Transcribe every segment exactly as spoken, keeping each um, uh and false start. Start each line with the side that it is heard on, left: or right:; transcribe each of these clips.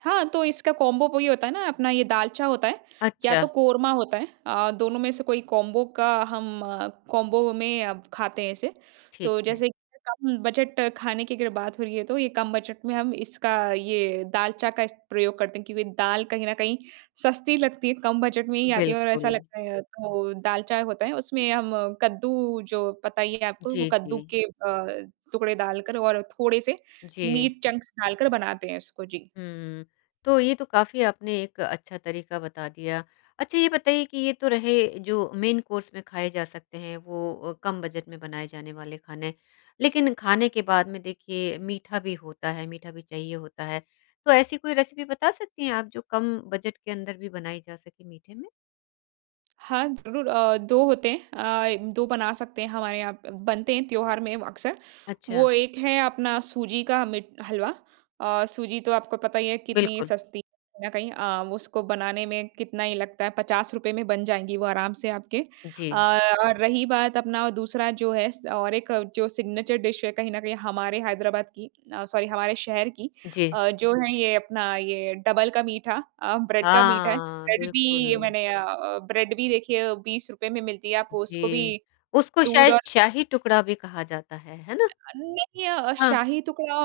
right: हाँ, तो इसका कॉम्बो वो ही होता है ना अपना ये दालचा होता है या तो
left: अच्छा।
right: कोरमा होता है अ, दोनों में से कोई कॉम्बो का हम कॉम्बो में अब खाते हैं इसे।
left: ठीक
right: तो
left: है।
right: जैसे कि कम बजट खाने की अगर बात हो रही है, तो ये कम बजट में हम इसका ये दालचा का इस प्रयोग करते हैं, क्योंकि दाल कहीं न कहीं सस्ती लगती है कम बजट में ही आती है और ऐसा
left: बिल्कुल।
right: लगता है, तो दालचा होता है। उसमें हम कद्दू जो पता ही है आपको वो
left: जी,
right: कद्दू
left: जी।
right: के अ, टुकड़े डाल कर और थोड़े-से
left: जी।
right: मीट चंक्स डालकर बनाते हैं उसको जी।
left: हुँ, तो ये तो काफ़ी आपने एक अच्छा तरीका बता दिया, अच्छा ये बताइए कि ये तो रहे जो मेन कोर्स में खाए जा सकते हैं, वो अ, कम बजट में बनाए जाने वाले खाने। लेकिन खाने के बाद में देखिए मीठा भी होता है मीठा भी चाहिए होता है, तो ऐसी कोई रेसिपी बता सकती हैं आप जो कम बजट के अंदर भी बनाई जा सके मीठे में?
right: हाँ, ज़रूर अ, दो होते हैं अ, दो बना सकते हैं हमारे यहाँ प बनते हैं त्योहार में अक़्सर।
left: अच्छा।
right: वो एक है अपना सूजी का मीट हलवा अ, सूजी तो आपको पता ही है कितनी
left: बिल्कुल।
right: सस्ती है कहीं न कहीं अ, उसको बनाने में कितना ही लगता है पचास रुपए में बन जाएगी वो आराम से आपके। अ,
left: जी।
right: और रही बात अपना दूसरा जो है स और एक जो सिग्नेचर डिश है कहीं न कहीं हमारे हैदराबाद की अ, सॉरी हमारे शहर की
left: जी।
right: अ, जो है ये अपना ये डबल का मीठा अ, ब्रेड का मीठा है,
left: हाँ,
right: ब्रेड भी
left: बिल्कुल।
right: मैंने अ अ, ब्रेड भी देखिए बीस रुपए में मिलती है, आप उसको भी
left: जी, उसको
right: दूध और
left: शायश शाही टुकड़ा भी कहा जाता है, है ना?
right: अ, नहीं अ अ,
left: हाँ।
right: शाही टुकड़ा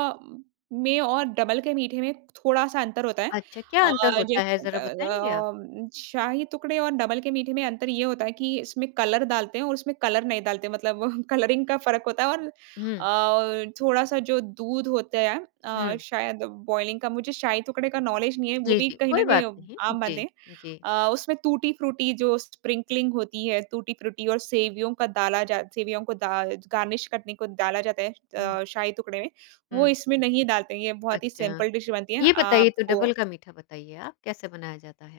right: में और डबल के मीठे में थोड़ा-सा अंतर होता है।
left: अच्छा, क्या
right: अ,
left: अंतर होता है,
right: जैसे होता
left: ज़रा
right: है
left: बताएँगे आप?
right: अ, उम, शाही टुकड़े और डबल के मीठे में अंतर ये होता है कि इसमें कलर डालते हैं और उसमें कलर नहीं डालते हैं मतलब कलरिंग का फ़र्क होता है। और
left: हुँ।
right: अ, थोड़ा-सा जो दूध होता है अ,
left: हुँ।
right: शायद बॉयलिंग का मुझे शाही टुकड़े का नॉलेज़ नहीं है वो
left: जी,
right: भी
left: जी,
right: कहीं न
left: कोई
right: कहीं
left: बात
right: अ,
left: नहीं।
right: आम बात
left: जी,
right: है।
left: जी।
right: अ, उसमें टूटी-फ्रूटी जो स्प्रिंकलिंग होती है, टूटी-फ्रूटी और सेवियों का डाला जा सेवियों को दा ज गार्निश करने को डाला जाता है
left: हुँ।
right: अ, शाही टुकड़े में, वो
left: हुँ।
right: इसमें नहीं डालते हैं। ये बहुत ही
left: अच्छा,
right: सिंपल डिश बनती है,
left: ये बताइए तो डबल
right: आपको
left: का मीठा बताइए आप कैसे बनाया जाता है?